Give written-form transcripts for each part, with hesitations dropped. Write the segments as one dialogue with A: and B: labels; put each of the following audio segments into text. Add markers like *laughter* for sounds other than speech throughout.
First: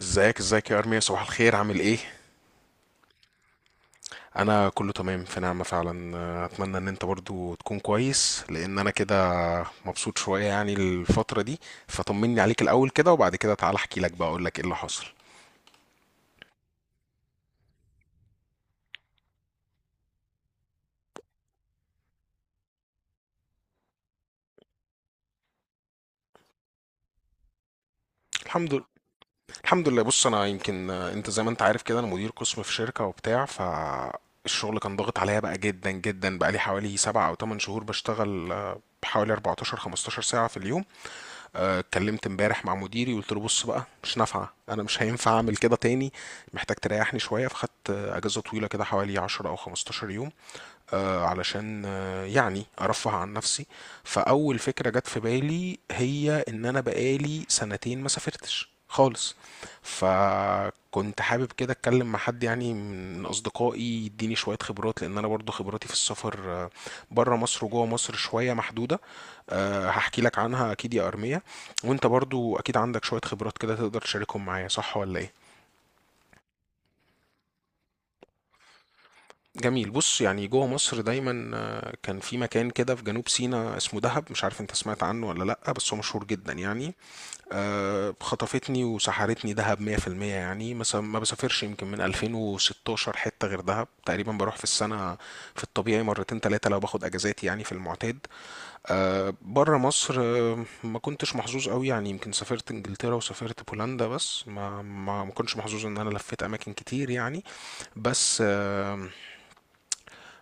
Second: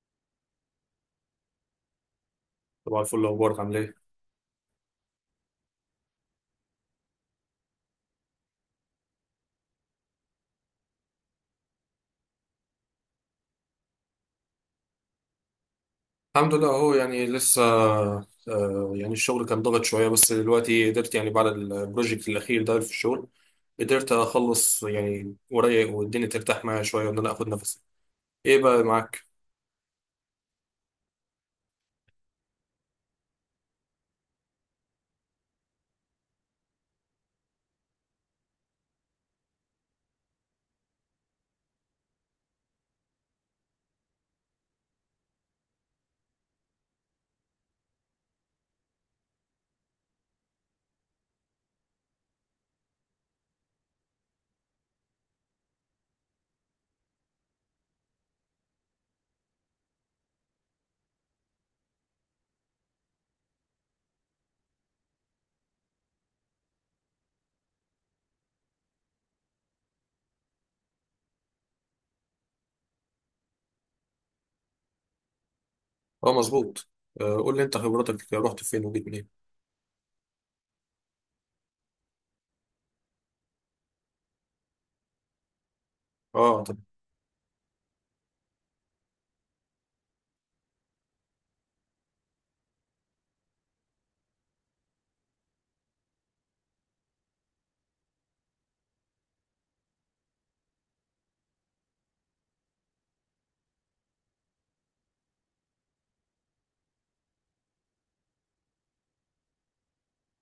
A: ازيك يا ارميا، صباح الخير، عامل ايه؟
B: طبعا الفل. اخبارك عامل ايه؟
A: انا كله تمام في نعمة فعلا. اتمنى ان انت برضو تكون كويس، لان انا كده مبسوط شوية يعني الفترة دي. فطمني عليك الاول كده وبعد كده تعال احكي لك بقى اقول لك ايه اللي حصل.
B: الحمد لله اهو، يعني لسه. يعني الشغل كان ضغط شويه، بس دلوقتي قدرت، يعني بعد البروجكت الاخير ده في الشغل قدرت اخلص يعني ورايا، والدنيا ترتاح معايا شويه، وان انا اخد نفسي. ايه
A: الحمد
B: بقى
A: لله
B: معاك؟
A: الحمد لله. بص، انا يمكن، انت زي ما انت عارف كده انا مدير قسم في شركة وبتاع. ف الشغل كان ضاغط عليا بقى جدا جدا، بقى لي حوالي سبع او 8 شهور بشتغل، بحوالي 14 15 ساعة في اليوم. اتكلمت امبارح مع مديري وقلت له بص بقى، مش نافعه، انا مش هينفع اعمل كده تاني، محتاج تريحني شويه. فخدت، اجازه طويله كده، حوالي 10 او 15 يوم، علشان يعني ارفه عن نفسي. فاول فكره جت في بالي هي ان انا بقالي سنتين ما سافرتش خالص. فكنت حابب كده اتكلم مع حد يعني من اصدقائي يديني شويه خبرات، لان انا برضو خبراتي في السفر بره مصر وجوه مصر شويه محدوده. هحكي لك عنها اكيد يا ارميه. وانت برضو اكيد عندك شويه خبرات كده تقدر تشاركهم معايا، صح ولا ايه؟
B: اه، مظبوط. قول لي انت، خبرتك رحت فين وجيت منين؟
A: جميل. بص، يعني جوه مصر دايما، كان في مكان كده في جنوب سيناء اسمه دهب، مش عارف انت سمعت عنه ولا لأ، بس هو مشهور جدا
B: اه، طب.
A: يعني. خطفتني وسحرتني دهب 100%. يعني مثلا ما بسافرش يمكن من 2016 حتة غير دهب، تقريبا بروح في السنة في الطبيعي مرتين تلاتة لو باخد اجازات يعني في المعتاد. بره مصر، ما كنتش محظوظ قوي، يعني يمكن سافرت انجلترا وسافرت بولندا، بس ما كنتش محظوظ ان انا لفيت اماكن كتير يعني. بس آه،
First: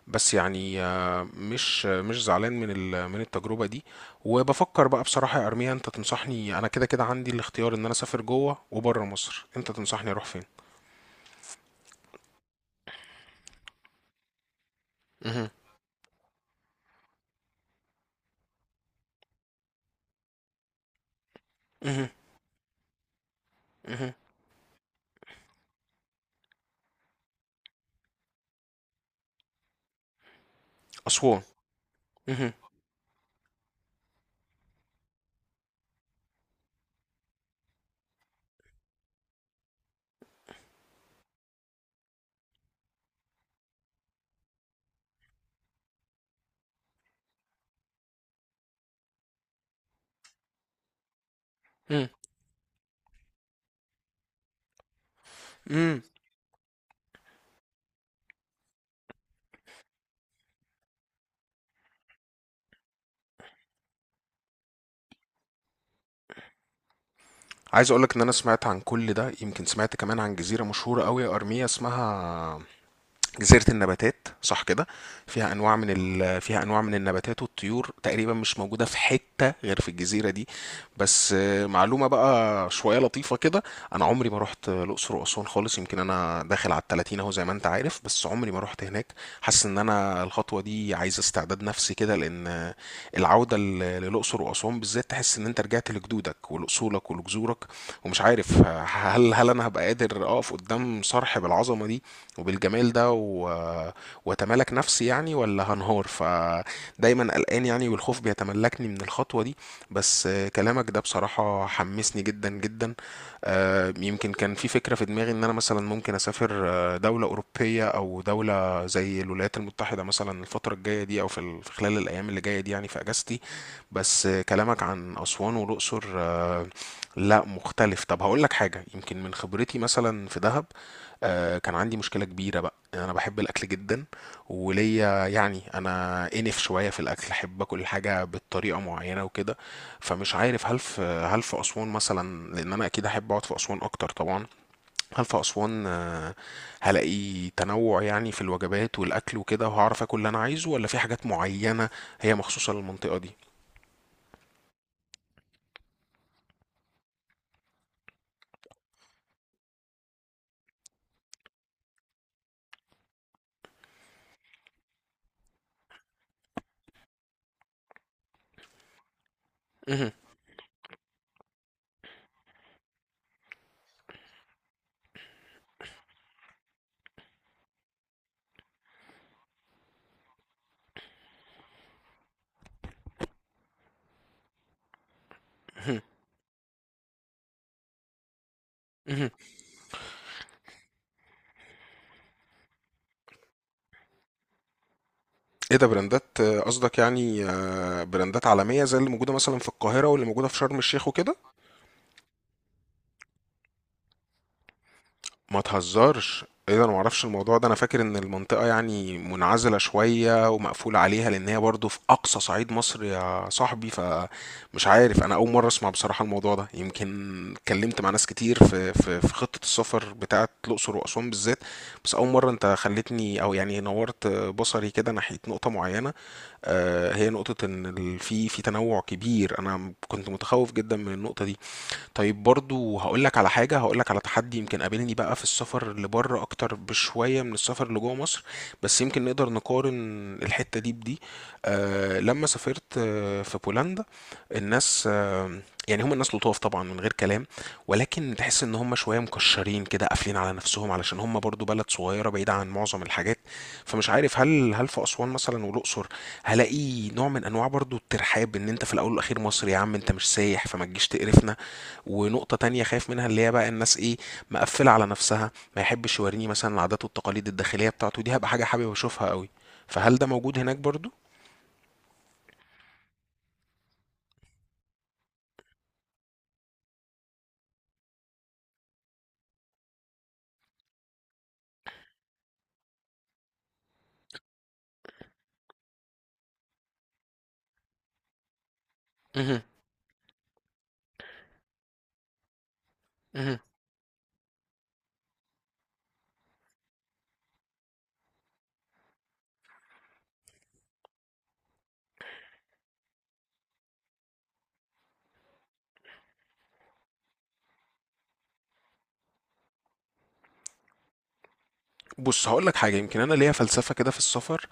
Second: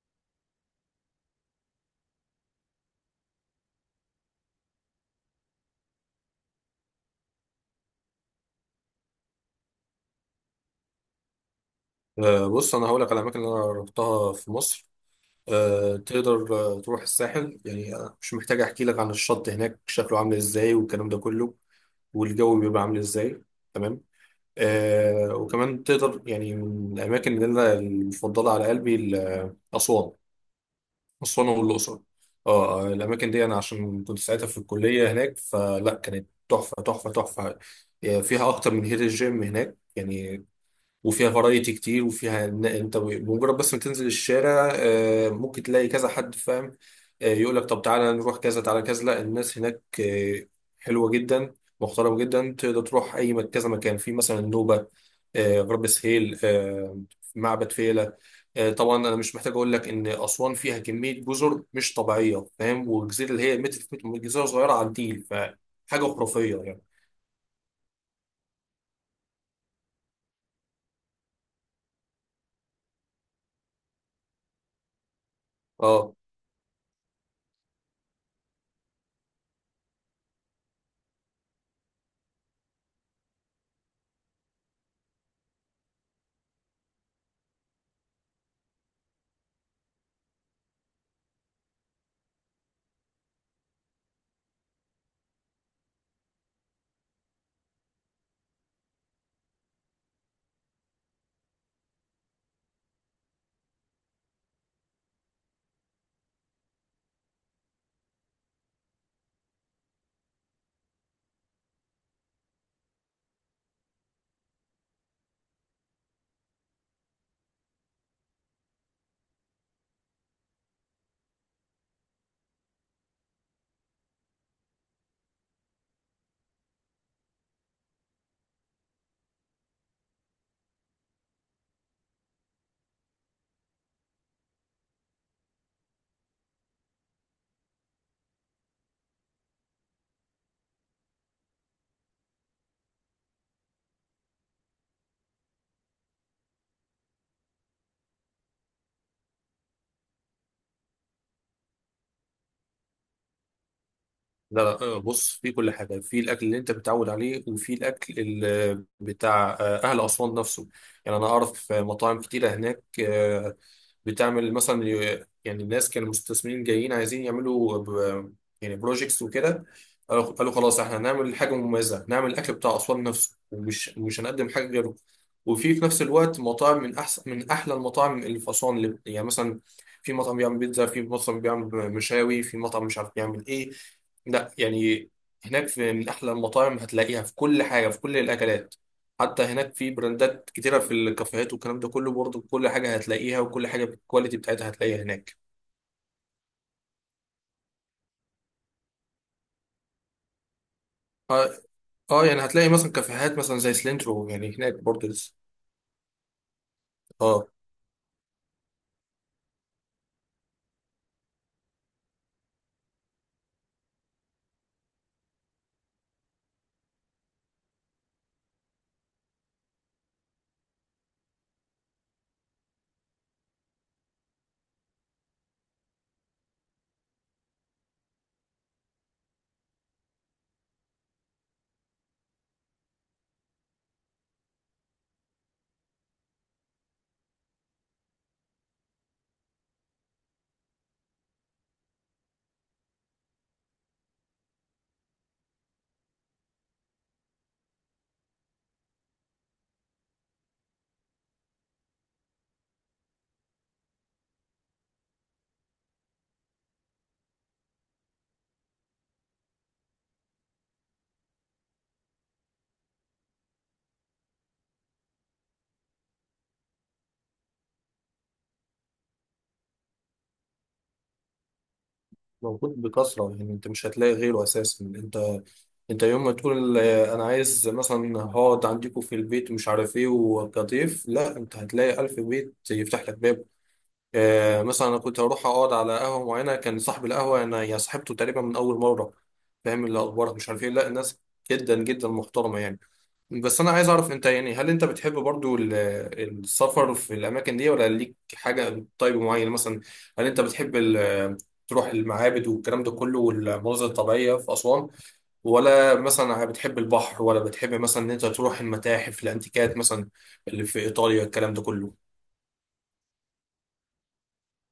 A: بس يعني مش زعلان من من التجربة دي. وبفكر بقى بصراحة يا أرميا، أنت تنصحني؟ أنا كده كده عندي الاختيار إن أنا أسافر جوه وبره مصر، أنت تنصحني أروح فين؟
B: بص، انا هقول لك على الاماكن اللي انا رحتها في مصر.
A: مهم.
B: تقدر تروح الساحل، يعني مش محتاج احكي لك عن الشط هناك شكله عامل ازاي والكلام ده كله،
A: مهم.
B: والجو بيبقى عامل ازاي. تمام.
A: مهم.
B: آه، وكمان تقدر يعني من الأماكن اللي أنا المفضلة على قلبي، أسوان.
A: أسوان.
B: أسوان والأقصر.
A: مهم.
B: اه، الأماكن دي أنا عشان كنت ساعتها في الكلية هناك، فلا، كانت تحفة تحفة تحفة، يعني فيها أكتر من هيد الجيم هناك يعني، وفيها فرايتي كتير، وفيها إن انت بمجرد بس ما تنزل الشارع ممكن تلاقي كذا حد، فاهم؟ يقول لك طب تعالى نروح كذا، تعالى كذا. لا، الناس هناك حلوة جدا،
A: مهم.
B: محترمة جدا. تقدر تروح اي كذا مكان، في مثلا النوبة، غرب
A: مهم.
B: سهيل، معبد فيلة. طبعا انا مش محتاج اقول لك ان اسوان فيها كمية جزر مش طبيعية، فاهم؟ والجزيرة اللي هي متر في متر، جزيرة صغيرة على النيل، فحاجة خرافية يعني.
A: عايز أقولك إن أنا سمعت عن كل ده، يمكن سمعت كمان عن جزيرة مشهورة أوي يا أرميا اسمها جزيرة النباتات، صح كده؟ فيها انواع من
B: اه.
A: فيها انواع من النباتات والطيور تقريبا مش موجودة في حتة غير في الجزيرة دي. بس معلومة بقى شوية لطيفة كده، انا عمري ما رحت الاقصر واسوان خالص. يمكن انا داخل على التلاتين اهو زي ما انت عارف، بس عمري ما رحت هناك. حاسس ان انا الخطوة دي عايزة استعداد نفسي كده، لان العودة للأقصر وأسوان بالذات تحس إن أنت رجعت لجدودك ولأصولك ولجذورك. ومش عارف *laughs* هل أنا هبقى قادر أقف قدام صرح بالعظمة دي وبالجمال ده وأتمالك نفسي يعني، ولا هنهار؟ فدايما قلقان يعني، والخوف بيتملكني من الخطوة دي. بس كلامك ده بصراحة حمسني جدا جدا. يمكن كان في فكرة في دماغي إن أنا مثلا ممكن أسافر، دولة أوروبية أو دولة زي الولايات المتحدة مثلا، الفترة الجاية دي أو في في خلال الأيام اللي جاية دي يعني في أجازتي. بس كلامك عن أسوان والأقصر، لا مختلف. طب هقول لك حاجة، يمكن من خبرتي مثلا في دهب، كان عندي مشكلة كبيرة بقى، أنا بحب الأكل جدا وليا يعني، أنا إنف شوية في الأكل، أحب أكل حاجة بالطريقة معينة وكده. فمش عارف، هل في أسوان مثلا، لأن أنا أكيد أحب أقعد في أسوان أكتر طبعا، هل في أسوان، هلاقي تنوع يعني في الوجبات والأكل وكده، وهعرف آكل اللي أنا عايزه، ولا في حاجات معينة هي مخصوصة للمنطقة دي؟
B: لا. بص، في كل حاجة، في الأكل اللي أنت متعود عليه، وفي الأكل بتاع أهل أسوان نفسه. يعني أنا أعرف مطاعم كتيرة هناك، بتعمل مثلا، يعني الناس كانوا مستثمرين جايين عايزين يعملوا يعني بروجيكتس وكده.
A: مهم،
B: قالوا خلاص احنا هنعمل حاجه مميزه، هنعمل الاكل بتاع اسوان نفسه، ومش مش هنقدم حاجه غيره. وفي نفس الوقت مطاعم من احسن، من احلى المطاعم اللي في اسوان، اللي يعني مثلا في مطعم بيعمل بيتزا، في مطعم بيعمل مشاوي، في مطعم مش عارف بيعمل ايه. لا، يعني هناك في
A: مهم،
B: من احلى المطاعم، هتلاقيها في كل حاجه، في كل الاكلات.
A: مهم.
B: حتى هناك في براندات كتيرة في الكافيهات والكلام ده كله برضه. كل حاجة هتلاقيها، وكل حاجة بالكواليتي بتاعتها هتلاقيها هناك.
A: إيه ده، براندات؟ قصدك يعني براندات عالمية زي اللي موجودة مثلا في القاهرة واللي موجودة في شرم الشيخ وكده؟
B: اه. آه، يعني هتلاقي مثلا كافيهات مثلا زي سلينترو، يعني هناك برضه لسه.
A: ما تهزرش، ايه ده، انا معرفش
B: اه،
A: الموضوع ده، انا فاكر ان المنطقة يعني منعزلة شوية ومقفول عليها، لان هي برضو في اقصى صعيد مصر يا صاحبي. فمش عارف، انا اول مرة اسمع بصراحة الموضوع ده، يمكن اتكلمت مع ناس كتير في في خطة السفر بتاعة الاقصر واسوان بالذات. بس اول مرة انت خلتني او يعني نورت بصري كده ناحية نقطة معينة، هي نقطة ان في تنوع كبير. انا كنت متخوف جدا من النقطة دي. طيب برضو هقولك على حاجة، هقولك على تحدي يمكن قابلني بقى في السفر لبره أكتر بشوية من السفر اللي جوه مصر، بس يمكن نقدر نقارن الحتة دي بدي. آه، لما سافرت آه في بولندا، الناس آه، يعني هم الناس لطاف طبعا من غير كلام، ولكن تحس ان هم شويه مكشرين كده قافلين على نفسهم، علشان هم برضو بلد صغيره بعيده عن معظم الحاجات. فمش عارف، هل في اسوان مثلا والاقصر هلاقي نوع من انواع برضو الترحاب، ان انت في الاول والاخير مصري يا عم انت مش سايح فما تجيش تقرفنا. ونقطة تانية خايف منها اللي هي بقى، الناس ايه، مقفلة على نفسها، ما يحبش يوريني مثلا العادات والتقاليد الداخلية بتاعته دي، هبقى حاجة حابب اشوفها قوي. فهل ده موجود هناك برضو؟
B: موجود بكثرة. يعني انت مش هتلاقي غيره اساسا. انت يوم ما تقول انا عايز مثلا هقعد عندكم في البيت ومش عارف ايه وكضيف، لا، انت هتلاقي الف بيت يفتح لك باب. مثلا انا كنت هروح اقعد على قهوه معينه، كان صاحب القهوه انا يا صاحبته تقريبا من اول مره،
A: مهم.
B: فاهم؟ اللي اخبارك مش عارف ايه. لا، الناس جدا جدا محترمه يعني.
A: مهم.
B: بس انا عايز اعرف انت، يعني هل انت بتحب برضو السفر في الاماكن دي، ولا ليك حاجه طيب معينه مثلا؟ هل انت بتحب تروح المعابد والكلام ده كله والمناظر الطبيعيه في اسوان، ولا مثلا بتحب البحر، ولا بتحب مثلا ان انت تروح المتاحف، الانتيكات مثلا اللي في ايطاليا، الكلام ده كله؟
A: بص، هقول لك حاجة، يمكن أنا ليا فلسفة كده في السفر،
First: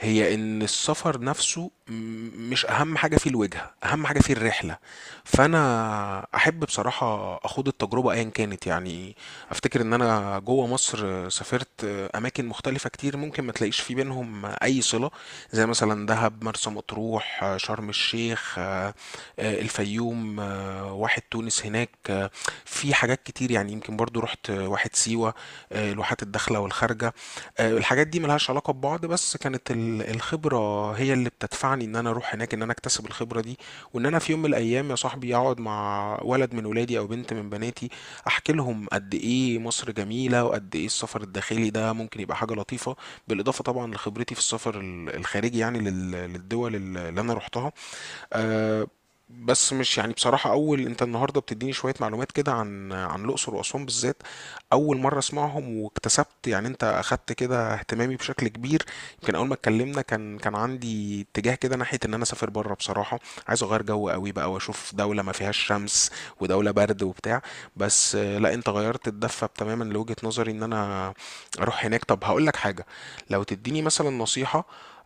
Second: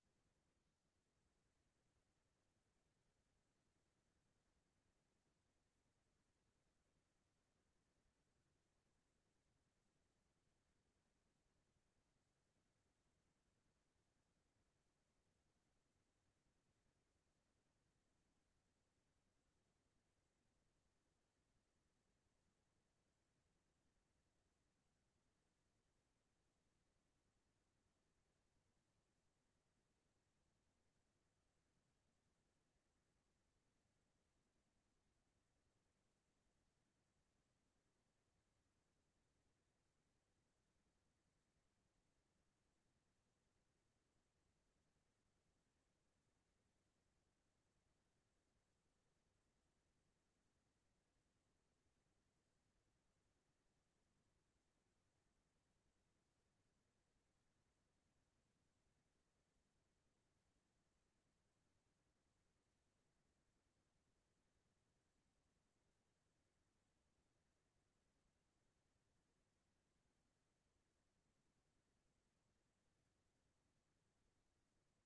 A: هي إن السفر نفسه مش أهم حاجة فيه الوجهة، أهم حاجة فيه الرحلة. فأنا أحب بصراحة أخوض التجربة أيا كانت يعني. أفتكر إن أنا جوه مصر سافرت أماكن مختلفة كتير، ممكن ما تلاقيش في بينهم أي صلة، زي مثلا دهب، مرسى مطروح، شرم الشيخ، الفيوم، واحد تونس هناك، في حاجات كتير يعني. يمكن برضو رحت واحد سيوة، الواحات الداخله والخارجه. الحاجات دي ملهاش علاقه ببعض، بس كانت الخبره هي اللي بتدفعني ان انا اروح هناك، ان انا اكتسب الخبره دي. وان انا في يوم من الايام يا صاحبي اقعد مع ولد من ولادي او بنت من بناتي، احكي لهم قد ايه مصر جميله وقد ايه السفر الداخلي ده ممكن يبقى حاجه لطيفه، بالاضافه طبعا لخبرتي في السفر الخارجي يعني للدول اللي انا رحتها. آه. بس مش يعني، بصراحة أول أنت النهاردة بتديني شوية معلومات كده عن الأقصر وأسوان بالذات، أول مرة أسمعهم، واكتسبت يعني أنت أخدت كده اهتمامي بشكل كبير. يمكن أول ما اتكلمنا كان عندي اتجاه كده ناحية إن أنا أسافر بره بصراحة، عايز أغير جو قوي بقى وأشوف دولة ما فيهاش شمس ودولة برد وبتاع. بس لا أنت غيرت الدفة تماما لوجهة نظري إن أنا أروح هناك. طب هقول لك حاجة، لو تديني مثلا نصيحة،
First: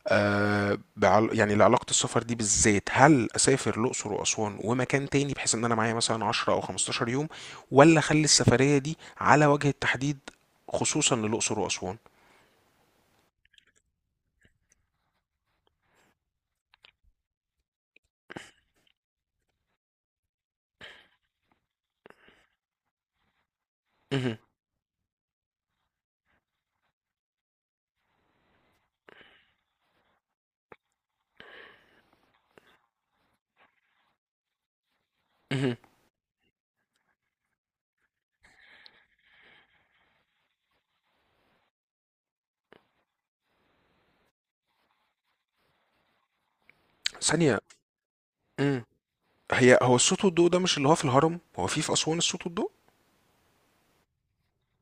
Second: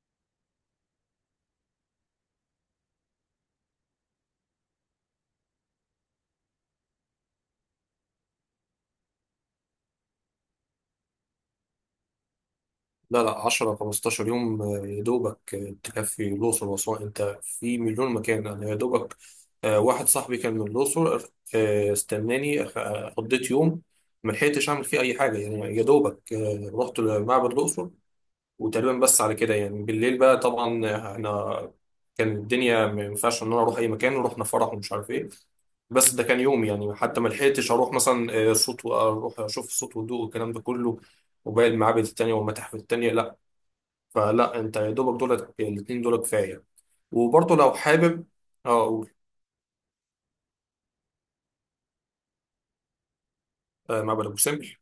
A: يعني لعلاقة السفر دي بالذات، هل أسافر الأقصر وأسوان ومكان تاني بحيث إن أنا معايا مثلا 10 أو 15 يوم، ولا أخلي السفرية دي على وجه التحديد خصوصا للأقصر وأسوان؟
B: لا. 10 15 يوم، يا دوبك تكفي الأقصر وأسوان. أنت في مليون مكان. أنا يا دوبك، واحد صاحبي كان من الأقصر، استناني، قضيت يوم ما
A: مهم.
B: لحقتش أعمل فيه أي حاجة، يعني يا دوبك رحت لمعبد الأقصر وتقريبا بس على كده، يعني بالليل بقى طبعا إحنا كان الدنيا ما ينفعش إن أنا أروح أي مكان، ورحنا فرح ومش عارف إيه.
A: مهم.
B: بس ده كان يوم، يعني حتى ما لحقتش اروح مثلا صوت، واروح اشوف الصوت والضوء والكلام ده كله وباقي المعابد التانية والمتاحف التانية، لا. فلا، انت يا دوبك دولت الاثنين دول كفايه. وبرضه
A: ثانية.
B: لو حابب، اه،
A: مم.
B: اقول.
A: هي، هو الصوت والضوء ده مش اللي هو في الهرم؟ هو في أسوان الصوت والضوء؟
B: آه، معبد ابو سمبل.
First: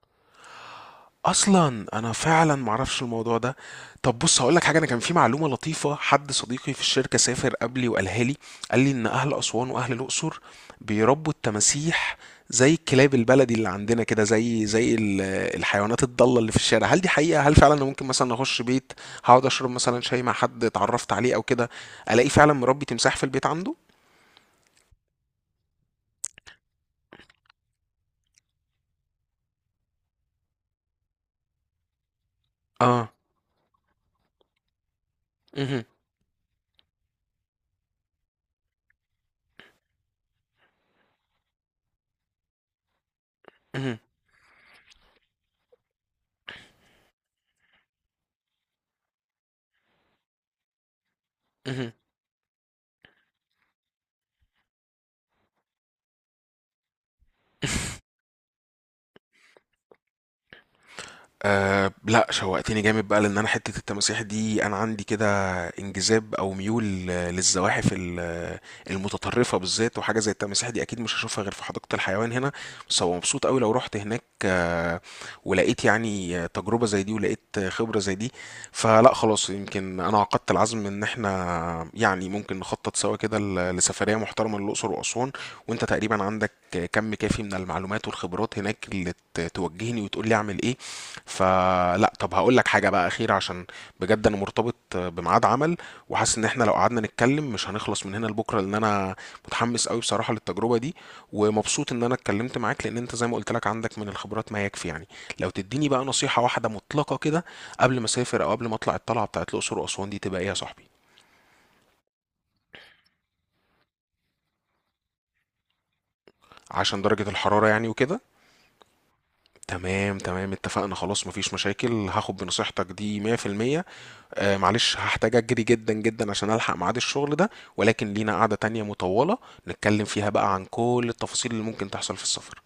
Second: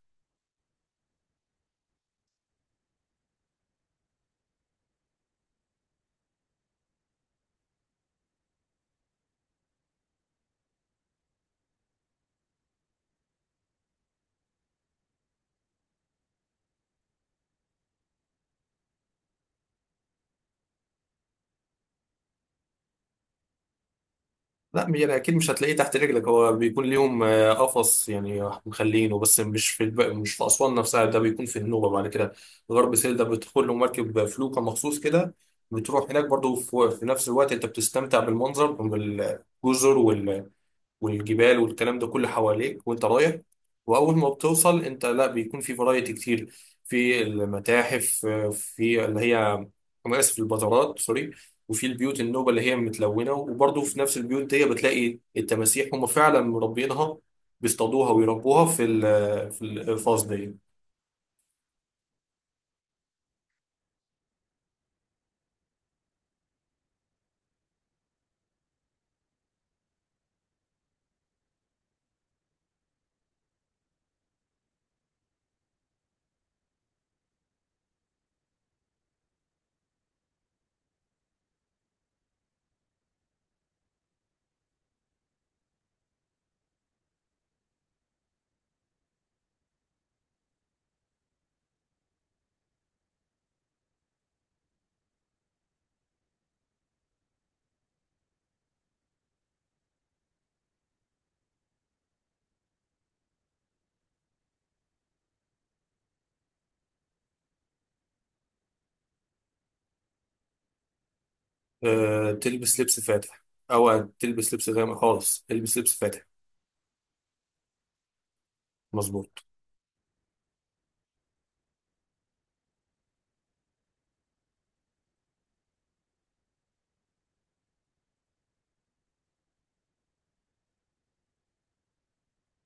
A: اصلا انا فعلا معرفش الموضوع ده. طب بص هقولك حاجه، انا كان في معلومه لطيفه، حد صديقي في الشركه سافر قبلي وقالها لي، قال لي ان اهل اسوان واهل الاقصر بيربوا التماسيح زي الكلاب البلدي اللي عندنا كده، زي الحيوانات الضاله اللي في الشارع. هل دي حقيقه؟ هل فعلا انا ممكن مثلا اخش بيت، هقعد اشرب مثلا شاي مع حد اتعرفت عليه او كده، الاقي فعلا مربي تمساح في البيت عنده؟
B: لا، يعني اكيد مش هتلاقيه تحت رجلك، هو بيكون ليهم قفص يعني مخلينه، بس مش في مش في اسوان نفسها، ده بيكون في النوبه بعد كده، غرب
A: اه.
B: سهيل. ده بتدخل له مركب، فلوكه مخصوص كده،
A: مهم.
B: بتروح هناك. برضه في نفس الوقت انت بتستمتع بالمنظر، بالجزر والجبال والكلام ده كله حواليك وانت رايح.
A: مهم.
B: واول ما بتوصل انت، لا، بيكون في فرايتي كتير، في المتاحف، في اللي هي، انا اسف، البازارات، سوري. وفي
A: مهم.
B: البيوت النوبه اللي هي متلونه، وبرضه في نفس البيوت دي بتلاقي التماسيح، هم فعلا مربينها، بيصطادوها ويربوها في في الفاز دي.
A: أه لا شوقتني جامد بقى، لان انا حته التماسيح دي انا عندي كده انجذاب او ميول للزواحف المتطرفه بالذات، وحاجه زي التماسيح دي اكيد مش هشوفها غير في حديقه الحيوان هنا. بس هو مبسوط قوي لو رحت هناك، ولقيت يعني تجربه زي دي ولقيت خبره زي دي. فلا خلاص، يمكن انا عقدت العزم ان احنا يعني ممكن نخطط سوا كده لسفريه محترمه للاقصر واسوان. وانت تقريبا عندك كم كافي من المعلومات والخبرات هناك اللي توجهني وتقول لي اعمل ايه. فلا طب هقول لك حاجة بقى أخيرة، عشان بجد أنا مرتبط بميعاد عمل، وحاسس إن إحنا لو قعدنا نتكلم مش هنخلص من هنا لبكرة، لأن أنا متحمس قوي بصراحة للتجربة دي، ومبسوط إن أنا اتكلمت معاك، لأن أنت زي ما قلت لك عندك من الخبرات ما يكفي يعني. لو تديني بقى نصيحة واحدة مطلقة كده، قبل ما أسافر أو قبل ما أطلع الطلعة بتاعت الأقصر وأسوان دي، تبقى إيه يا صاحبي؟
B: أه، تلبس لبس فاتح. او تلبس لبس غامق؟ خالص تلبس لبس فاتح.
A: عشان درجة الحرارة يعني وكده؟
B: مظبوط.
A: تمام تمام، اتفقنا خلاص مفيش مشاكل، هاخد بنصيحتك دي 100%. آه معلش، هحتاج اجري جدا جدا عشان الحق ميعاد الشغل ده، ولكن لينا قعدة تانية مطولة نتكلم فيها بقى عن كل التفاصيل اللي ممكن تحصل في السفر.